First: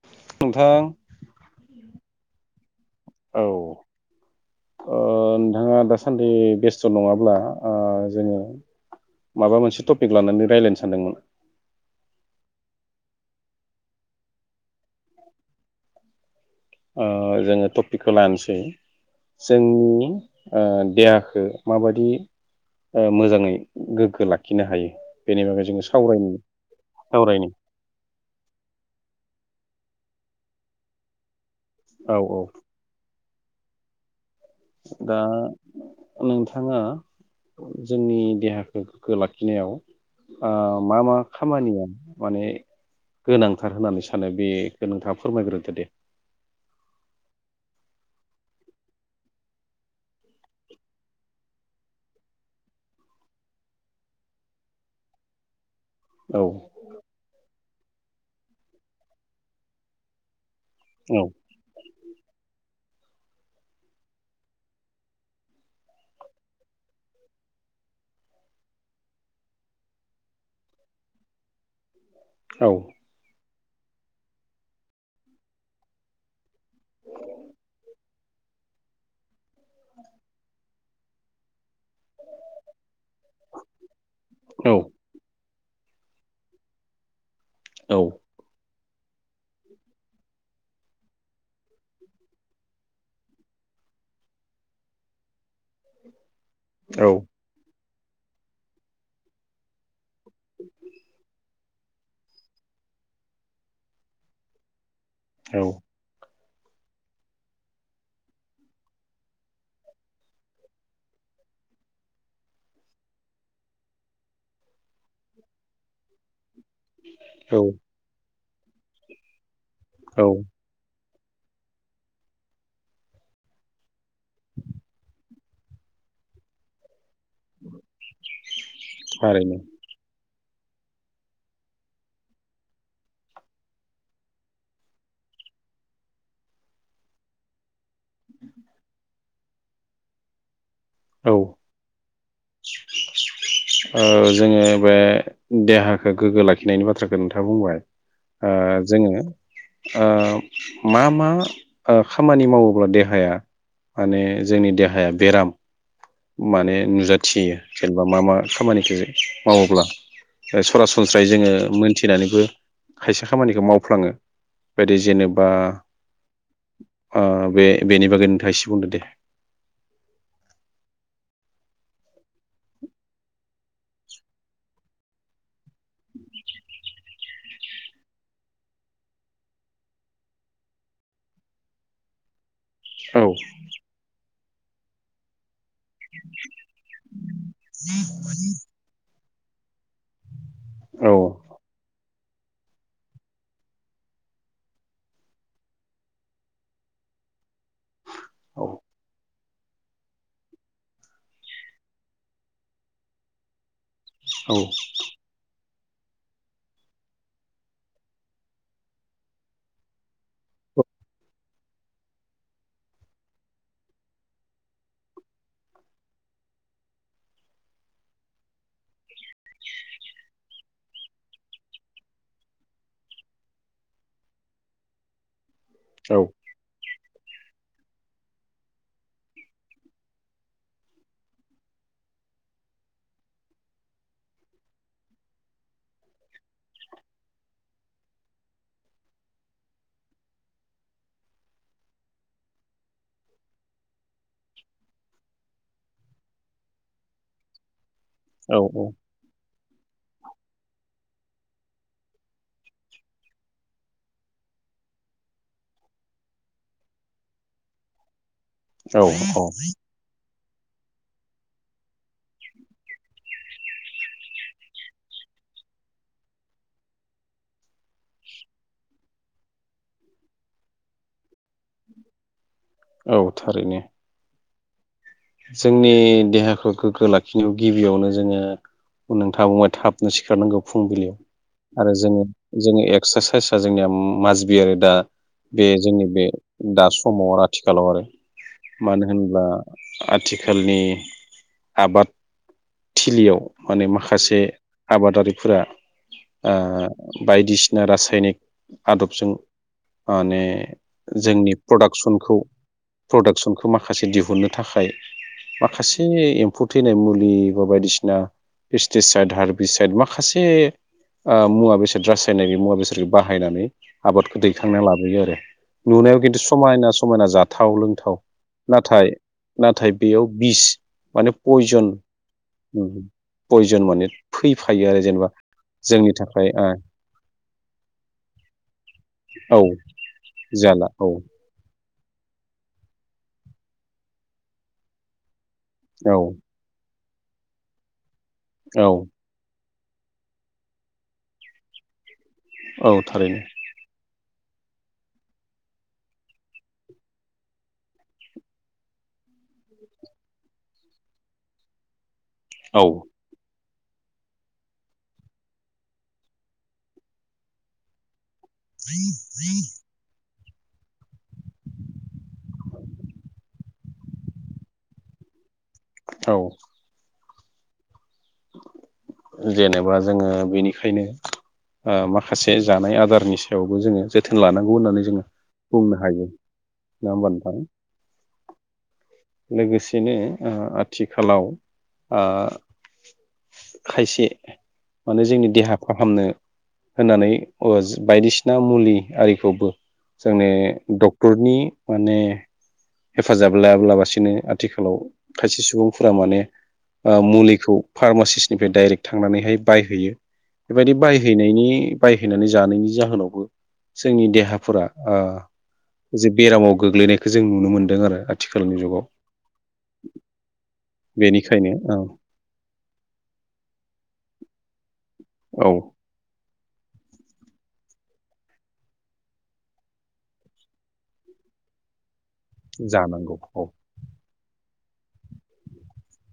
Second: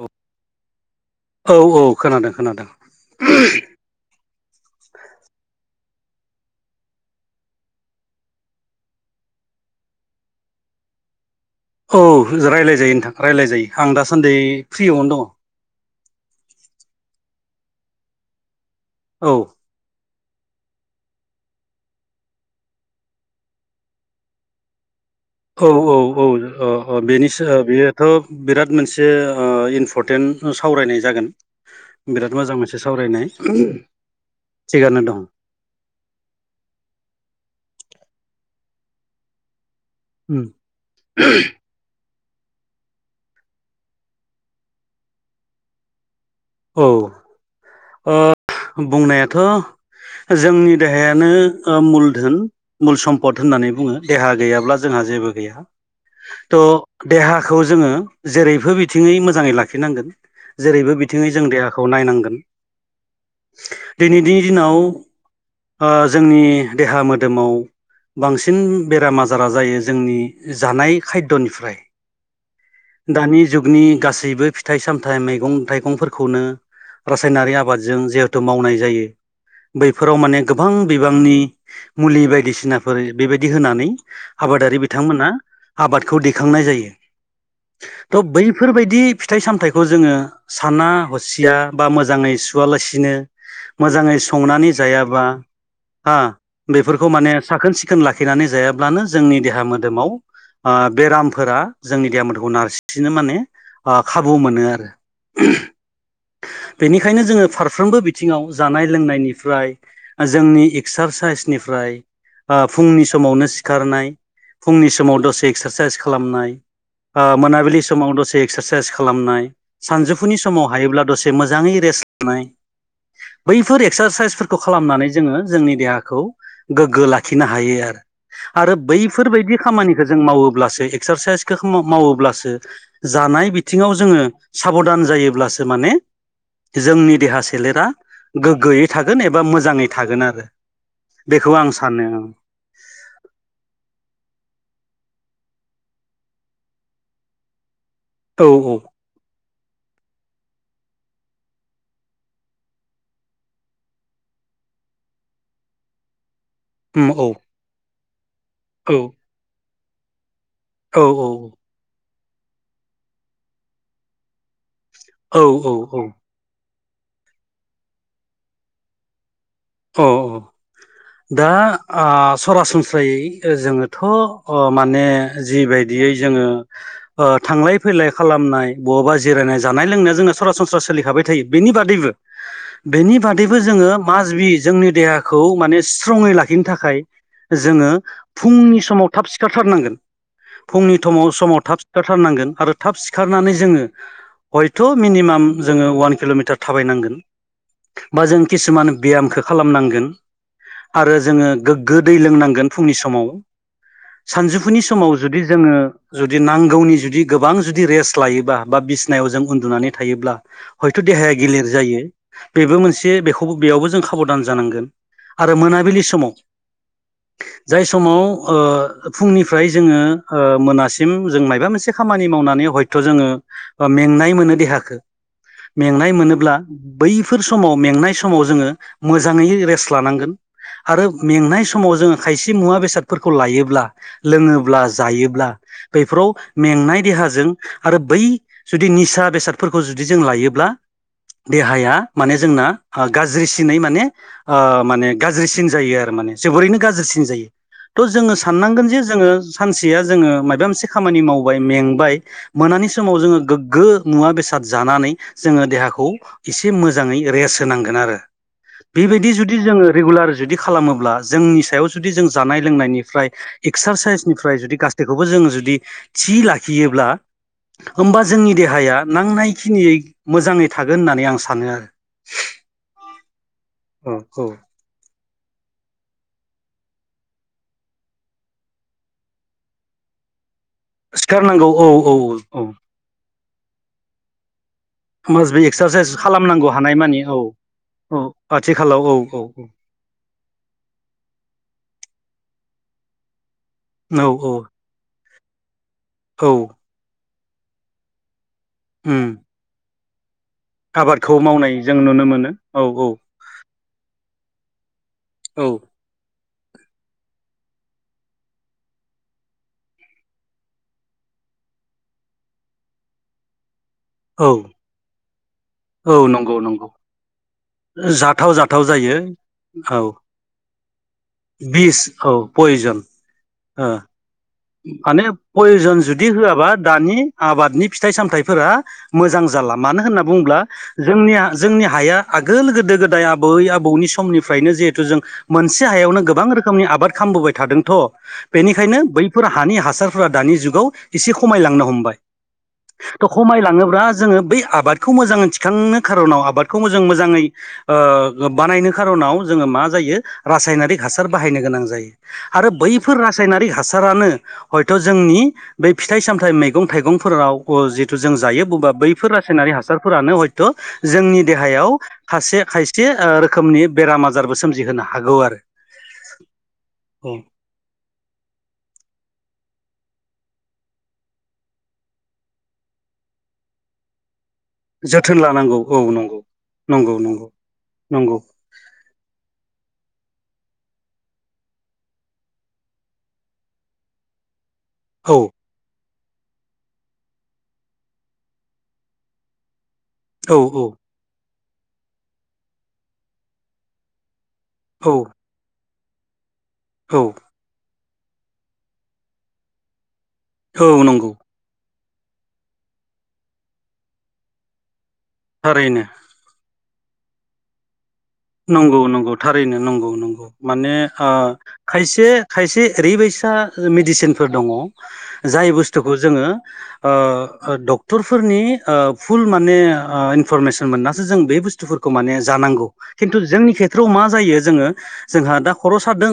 औ नोंथां औ औ खोनादों खोनादों औ ओ नोंथाङा दासान्दि बेस्थ' नङाब्ला ओ जोङो माबा मोनसे टपिक लानानै रायलायनो सानदोंमोन औ रायलायजायो नोंथां रायज्लायजायो आं दासान्दि फ्रियावनो दङ। ओ जोङो टपिकखौ लानोसै औ जोंनि ओ देहाखो माबायदि मोजाङै गोग्गो लाखिनो हायो? बेनि बागै औ जोङो औ सावरायनो औ बेनि सावरायनो बेयोथ' बिराद मोनसे इन परटेन्ट सावरायनाय जागोन, औ बिराद औ मोजां मोनसे सावरायनाय थिगानो दा दं नोंथाङा जोंनि देहाखौ गोग्गो लाखिनायाव उम ओ मा मा खामानिया माने गोनांथार होननानै सानो बे नोंथाङा फोरमायग्रोदो दे। औ ओ बुंनायाथ' जोंनि देहायानो मुल धोन, मुल सम्पद होननानै बुङो देहा गैयाब्ला जोंहा जेबो गैया, औ थ देहाखौ जोङो जेरैबो बिथिङै मोजाङै लाखिनांगोन। जेरैबो औ बिथिङै जों देहाखौ नायनांगोन दिनैनि दिनाव ओ जोंनि देहा मोदोमाव बांसिन बेराम आजारा जायो जोंनि जानाय खायद'निफ्राय औ दानि जुगनि गासैबो फिथाइ सामथाइ मैगं थाइ गंफोरखौनो रासायनारि आबादजों जिहेथु मावनाय जायो। बैफोराव माने गोबां बिबांनि मुलि बायदिसिनाफोर बेबायदि होनानै औ आबादारि बिथांमोना आबादखौ दैखांनाय जायो औ थ' बैफोरबायदि फिथाइ सामथाइखौ जोङो साना हसिया बा मोजाङै सुवालासिनो मोजाङै संनानै जायाबा हा औ बेफोरखौ माने साखोन सिखोन लाखिनानै जायाब्लानो जोंनि देहा मोदोमाव बेरामफोरा जोंनि देहाामखौ नारसिननो माने खाबु मोनो आरो। औ बेनिखायनो जोङो फारफ्रोमबो बिथिङाव जानाय लोंनायनिफ्राय जोंनि एक्सारसाइसनिफ्राय फुंनि समावनो सिखारनाय फुंनि समाव दसे एक्सारसाइस खालामनाय। औ मोनाबिलि समाव दसे एक्सारसाइस खालामनाय औ सानजौफुनि समाव हायोब्ला दसे मोजाङै रेस होननाय बैफोर एक्सारसाइसफोरखौ खालामनानै जोङो जोंनि देहाखौ गोग्गो लाखियो लाखिनो हायो आरो आरो बैफोरबायदि थारैनो खामानिखौ जों मावो सो एक्सारसाइसखौ मावोब्लासो जानाय बिथिङाव जोङो साबधान जायोब्लासो माने जोंनि देहा सोलेरा गोग्गोयै थ थागोन एबा मोजाङै थागोन आरो औ बेखौ आं सानो [inaudible] जोङो बे देहाखौ गोग्गो लाखिनायनि बाथ्राखौ नोंथाङा बुंबाय। औ ओ जोङो ओ मा मा खामानि मावोब्ला देहाया माने जोंनि देहाया बेराम माने उम औ नुजाथियो जेनेबा मा मा औ खामानिखौ मावोब्ला। सरासनस्रायै औ जोङो मोनथिनानैबो खायसे खामानिखौ मावफ्लाङो। बे बदि औ जेनेबा औ औ बे बेनि बागै नोंथाङा एसे बुंदो दे। औ औ दा सरासनस्रायै जोङोथ' माने जिबायदि जो थांलाय फैलाय खालामनाय बबबा जिरायनाय जानाय लोंनाय जोंना सरासनस्रासो सोलिखाबाय थायो बेनि बादैबो बेनि औ बादैबो जोङो माजबि जोंनि देहाखौ माने स्ट्रङै लाखिनो थाखाय जोङो फुंनि समाव थाब सिखारथारनांगोन। फुंनि औ थमाव समाव थाब सिखारथारनांगोन आरो थाब सिखारनानै जोङो हयथ' मिनिमाम जोङो अवान किल'मिटार थाबायनांगोन। बा जों औ किसुमान बियामखौ खालामनांगोन आरो जोङो गोग्गो दै लोंनांगोन फुंनि समाव। औ सानजौफुनि समाव जुदि जोङो। जुदि नांगौनि जुदि गोबां जुदि रेस्ट लायोबा बा बिसनायाव जों उन्दुनानै थायोब्ला हयथ' देहाया गिलेर जायो बेबो मोनसे बेखौबो बेयावबो जों साबधान जानांगोन आरो मोनाबिलि समाव जाय समाव ओ फुंनिफ्राय जोङो मोना सिम जों माबा मोनसे खामानि मावनानै हयथ' जोङो मेंनाय मोनो देहाखौ मेंनाय औ मोनोब्ला बैफोर समाव मेंनाय समाव जोङो मोजाङै रेस्ट लानांगोन। आरो मेंनाय समाव जोङो खायसे मुवा बेसादफोरखौ लायोब्ला लोङोब्ला जायोब्ला बैफोराव मेंनाय देहाजों आरो बै जुदि निसा बेसादफोरखौ जुदि जों लायोब्ला देहाया माने जोंना गाज्रिसिन नै माने माने गाज्रिसिन जायो आरो माने जोबोरैनो गाज्रिसिन जायो। थ' जोङो औ औ साननांगोन जे जोङो सानसेया जोङो माबा मोनसे खामानि मावबाय मेंबाय मोनानि समाव जोङो गोग्गो मुवा बेसाद जानानै जोङो देहाखौ खौ एसे मोजाङै रेस होनांगोन आरो। औ बेबायदि औ जुदि जोङो रेगुल जुदि खालामोब्ला जोंनि सायाव जुदि जों जानाय लोंनायनिफ्राय एक्सारसाइसनिफ्राय जुदि गासैखौबो जों जों जुदि थि लाखियोब्ला होमबा जोंनि देहाया नांनाय खिनियै मोजाङै थागोन होननानै आं सानो आरो। औ थारैनो औ औ जोंनि देहाखौ गोग्गो लाखिनायाव गिबियावनो जोङो नोंथा बुंबाय थाबनो सिखारनांगौ फुंबिलियाव सिखारनांगौ औ आरो औ जोङो औ जोङो एक्सारसाइस जोंनिया माजबिआरेप दा मास बे जोंनि एक्सारसाइस बे खालामनांगौ दा हानाय मानि समाव औ आरो आथिखालाव आरो औ आथिखालाव मानो औ औ होनब्ला आथिखालनि आबाद थिलियाव माने औ माखासे औ आबादारिफोरा औ ओ बायदिसिना रासायनिक उम आदबजों माने आबादखौ जोंनि मावनाय जों नुनो प्रडाक्सनखौ मोनो औ औ प्रडाक्सनखौ माखासे दिहुननो थाखाय औ माखासे एम फु थैनाय मुलि बा बायदिसिना पेस्टिसाइद हारबिसाइद माखासे ओ मुवा बेसाद रासायनाय मुवा बेसादखौ बाहायनानै आबादखौ औ दैखांना लाबोयो आरो औ नुनायाव खिन्थु नंगौ समायना नंगौ समायना जाथाव लोंथाव जाथाव नाथाय जायो। नाथाय औ बेयाव बिस माने पयजन बिस औ पयजन पयजन ओ माने फै माने पयजन जुदि होआबा दानि आबादनि फिथाइ सामथाइफोरा मोजां ओ जा औ ला मानो होनना बुंब्ला जाला औ जोंनिया जों जोंनि हाया आगोल गोदो गोदाय आबै आबौनि समनिफ्रायनो जिहेथु जों मोनसे औ हायावनो गोबां रोखोमनि आबाद खालामबोबाय थादोंथ' औ बेनिखायनो बै हानि हासारफोरा दानि जुाव एसे खमायांनो हमबाय‌ औ त' थारैनो खमायलाङोब्ला जोङो बै आबादखौ मोजाङै थिखांनो खार'नाव आबादखौ मोजां मोजाङै ओ बानायनो खार'नाव नाव जों मा जायो रासायनिक हासार बाहायनो गोनां जायो आरो औ बैफोर रासायनारि रानो हयथ' जोंनि बे फिथाइ सामथाइ मैगं थाइगंफोराव जिथु जों जायो बबा बैफोर रासायनारि हासारफोरानो हय थ' जोंनि देहायाव खासे खायसे ओ रोखोमनि बेराम आजारबो सोमजिहोनो हागौ आरो। औ औ जेनेबा जोङो बेनिखायनो ओ‌ माखासे जानाय आदारनि सायावबो जोङो जोथो नलानांगौ होननानै जोङो जोथोन लानांगौ औ बुंनो हायो नंगौ नङा नंगौ होमबा नंगौ नोंथां? नंगौ लोगोसेनो ओ आथिखालाव ओ खायसे माने औ जोंनि देहा फाहामनो होननानै अह बायदिसिना मुलि आरिखौबो जोंनि औ औ डक्टरनि माने हेफाजाब लायाब्लाबसिनो आथिखालाव खायसे सुबुंफोरा माने ओ औ मुलिखो फार्मासिसनिफ्राय डाइरेक्ट थांनानैहाय बायहैयो बेबायदि औ नंगौ बायहैनायनि बायहैनानै जानायनि जाहोनावबो जोंनि देहाफोरा थारैनो ओ जे बेरामाव गोग्लैनायखौ जों नुनो मोनदों आरो। आथिखालनि नंगौ जुगाव नंगौ थारैनो नंगौ नंगौ माने बेनिखायनो औ खायसे खायसे ओरैबाय सा मेडिसिनफोर दंङ औ जाय बुस्थुखौ जोङो ओ डक्टरफोरनि ओ फुल माने ओ इनफरमेसन मोननासो जों बे बुस्थुफोरखौ माने जानांगौ खिन्थु जोंनि खेथ्रआव मा जायो जोङो जोंहा दा खर' सादों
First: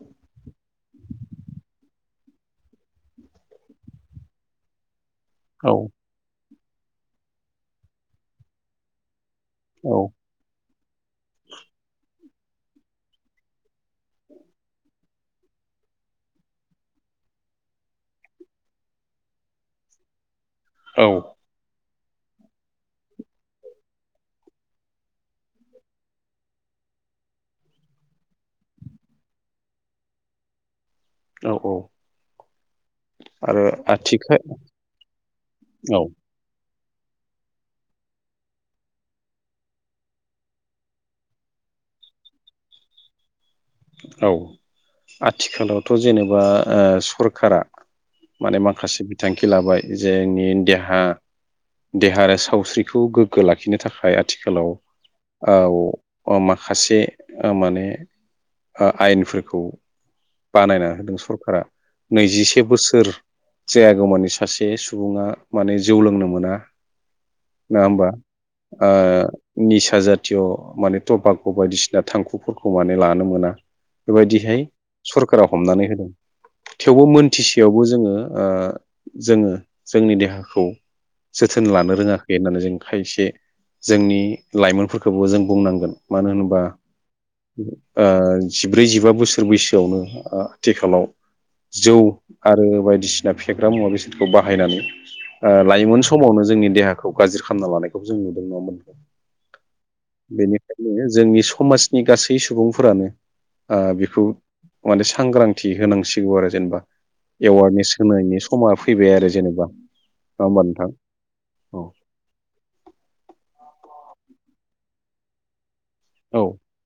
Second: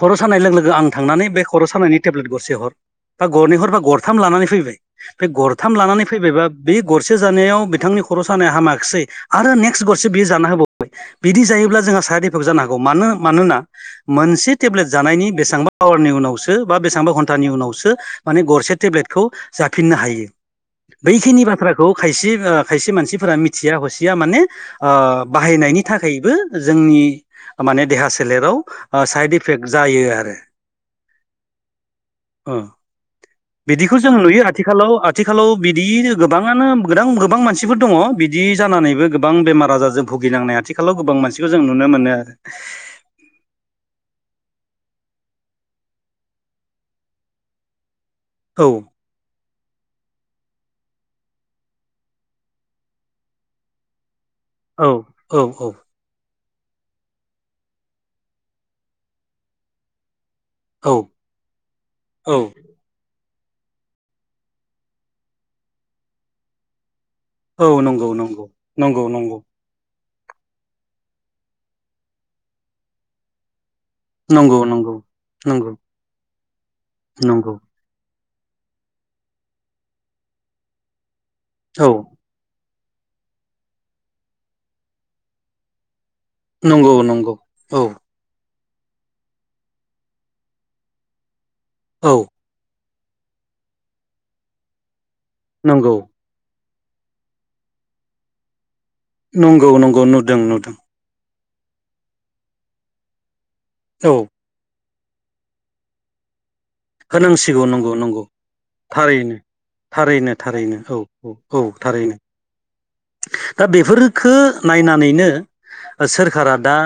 खर' सानाय लोगो लोगो आं थांनानै बे खर' सानायनि टेब्लेट गरसे हर बा गरनैहर बा गरथाम लानानै फैबाय बे औ गरथाम लानानै फैबायबा बे गरसे जानायाव बिथांनि खर' सानाया हामाखिसै आरो नेक्स्ट औ गरसे बियो जाना होबाय बिदि जायोब्ला जोंहा साइड इफेक्ट जानो हागौ मानो मानोना मोनसे टेब्लेट जानायनि बेसेबांबा आवारनि उनावसो बा बेसेबांबा घन्टानि उनावसो माने गरसे टेब्लेटखौ जाफिननो हायो। औ बैखिनि बाथ्राखौ खायसे खायसे मानसिफोरा मिथिया हसिया माने बाहायनायनि थाखायबो जोंनि माने देहा सोलेराव ओ साइड इफेक्ट जायो आरो। औ औ। ओ आरो बिदिखौ जों नुयो आथिखाल आथिखालाव आथिखालाव बिदि औ गोबाङानो गोबां गोबां मानसिफोर दङ बिदि जानानैबो गोबां बेमार आजारजों भुगिनांनाय आथिखालाव गोबां मसिखौ जों नुनो मोनो आरो। औ आथिखालावथ' जेनेबा ओ सरखारा माने आरो औ माखासे बिथांखि लाबाय जोंनि देहा देहा आरो सावस्रिखौ गोग्गो लाखिनो थाखाय आथिखालाव औ औ औ ओव माखासे ओ माने ओ आयेनफोरखौ बानायना औ होदों सरकारा। औ नैजिसे बोसोर जायागौमानि सासे सुबुङा माने जौ लोंनो मोना। औ नङा होमबा? नंगौ नंगौ ओ नंगौ नंगौ निसा जा तिय माने टबाक्क' बायदिसिना थांखुफोरखौ माने लानो मोना। नंगौ बेबायदिहाय नंगौ सरकारा नंगौ हमनानै होदों। थेवबो नंगौ मोनथिसेयावबो जोङो ओ जोङो जोंनि देहाखौ जोथोन औ लानो रोङाखै होननानै जों खायसे जोंनि लाइमोनफोरखौबो जों बुंनांगोन। मानो होनोबा नंगौ नंगौ औ ओ जिब्रै जिबा बोसोर बैसोआवनो आथिखालाव जौ औ आरो बाय दिसिना फेग्रा मुवा बेसादखौ बाहायनानै नंगौ लाइमोन समावनो जोंनि देहा खौ गाज्रि खालामना लानायखौ जों नुदों नङा होनबा? नंगौ नंगौ नुदों नुदों बेनिखायनो जोंनि समाजनि गासै सुबुंफोरानो ओ औ बेखौ माने सांग्रांथि होनांसिगौ आरो जेनेबा होनांसिगौ नंगौ एवारनेस नंगौ होनायनि समा फैबाय आरो थारैनो जेनेबा। थारैनो नङा होमबा थारैनो नोंथां औ औ औ थारैनो। दा बेफोरखो नायनानैनो औ सोरखारा दा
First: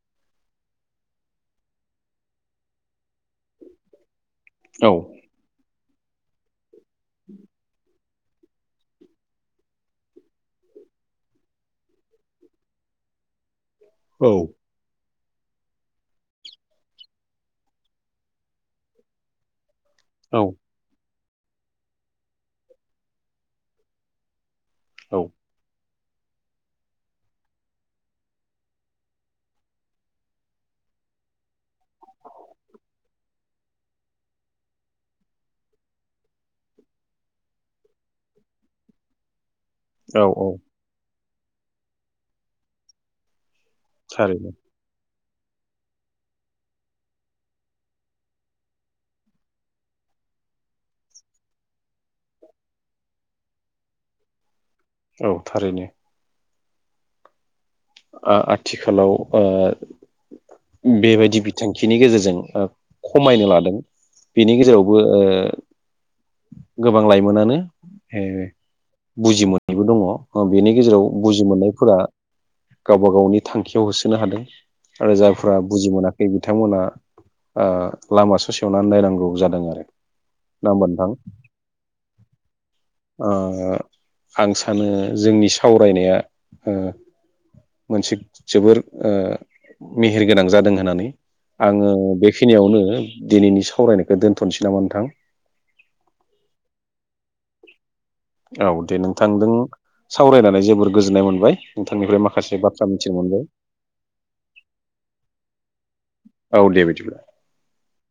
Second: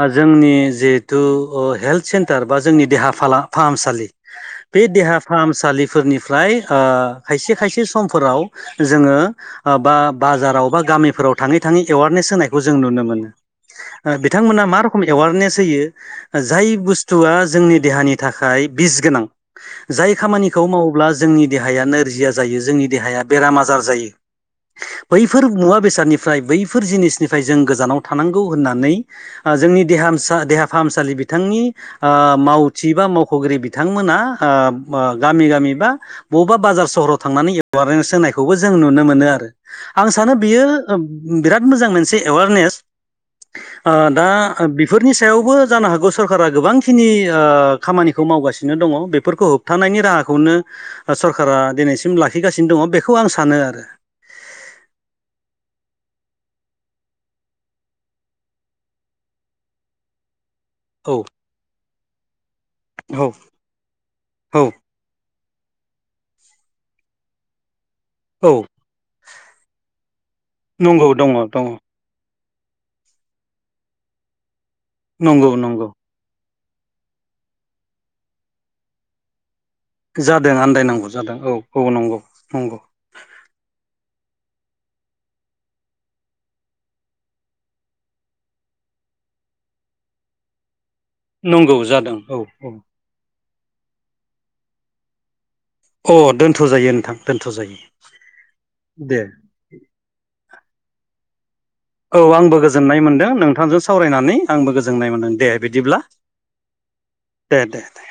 ओ जोंनि जिहेथु ओ हेल्थ सेन्टार बा जोंनि देहा फाला फाहामसालि बे औ देहा फाहामसालि फोरनिफ्राय ओ खायसे खायसे समफोराव जोङो बा बाजाराव बा गामिफोराव थाङै थाङै एवारनेस होनायखौ जों नुनो मोनो। ओ औ बिथांमोना मा रोखोमै एवारनेस होयो जाय बुस्थुआ जोंनि देहानि थाखाय बिस गोनां जाय औ खामानिखौ मावोब्ला जोंनि देहाया नोरजिया जायो, जोंनि देहाया बेराम आजार जायो औ बैफोर मुवा बेसादनि फ्राय बैफोर जिनिसनिफ्राय जों गोजानाव थानांगौ होननानै ओ जोंनि देहासा देहाफाहामसालि बिथांनि ओ मावथि बा मावख'गिरि बिथांमोना ओ ओ गामि गामि बा बबेबा बाजार सहराव थांनानै एवारनेस होनायखौबो जों नुनो मोनो आरो। आं औ सानो औ बियो बिराद मोजां मोनसे एवारनेस। ओ दा थारैनो बेफोर नि सायावबो जानो हागौ सरकारा गोबांखिनि ओ खामानिखौ मावगासिनो दङ। बेफोरखौ होबथानायनि राहाखौनो सरकारा दिनैसिम लाखिगासिनो दङ बेखौ आं सानो आरो। औ थारैनो। आथिखालाव ओ औ बेबायदि बिथांखिनि गेजेरजों औ खमायनो लादों बेनि औ गेजेरावबो ओ गोबां लाइमोनानो ऐ औ बुजिमोनैबो दङ बेनि गेजेराव नंगौ दङ बुजि दङ मोननायफोरा गावबा गावनि थांखियाव होसोनो हादों आरो नंगौ जायफोरा नंगौ बुजि मोनाखै बिथांमोना ओ लामा ससेयावनो आन्दायनांगौ जादों आरो जादों ना होमबा आन्दायनांगौ नोंथां जादों औ औ नंगौ नंगौ ओ आं सानो जोंनि सावरायनाया ओ मोनसे जोबोर ओ मेहेर गोनां जादों होननानै नंगौ आङो जादों औ बेखिनियावनो दिनैनि सावरायनायखौ दोनथ'नोसै नामा नोंथां अ दोन्थ' जायो नोंथां दोनथ' जायो औ दे नोंथांजों सावरायनानै जोबोर गोजोननाय मोनबाय औ नोंथांनिफ्राय माखासे आंबो बाथ्रा गोजोननाय मिथिनो मोनदों मोनबाय नोंथांजों सावरायनानै आंबो गोजोननाय मोनदों दे बिदिब्ला औ दे बिदिब्ला दे दे दे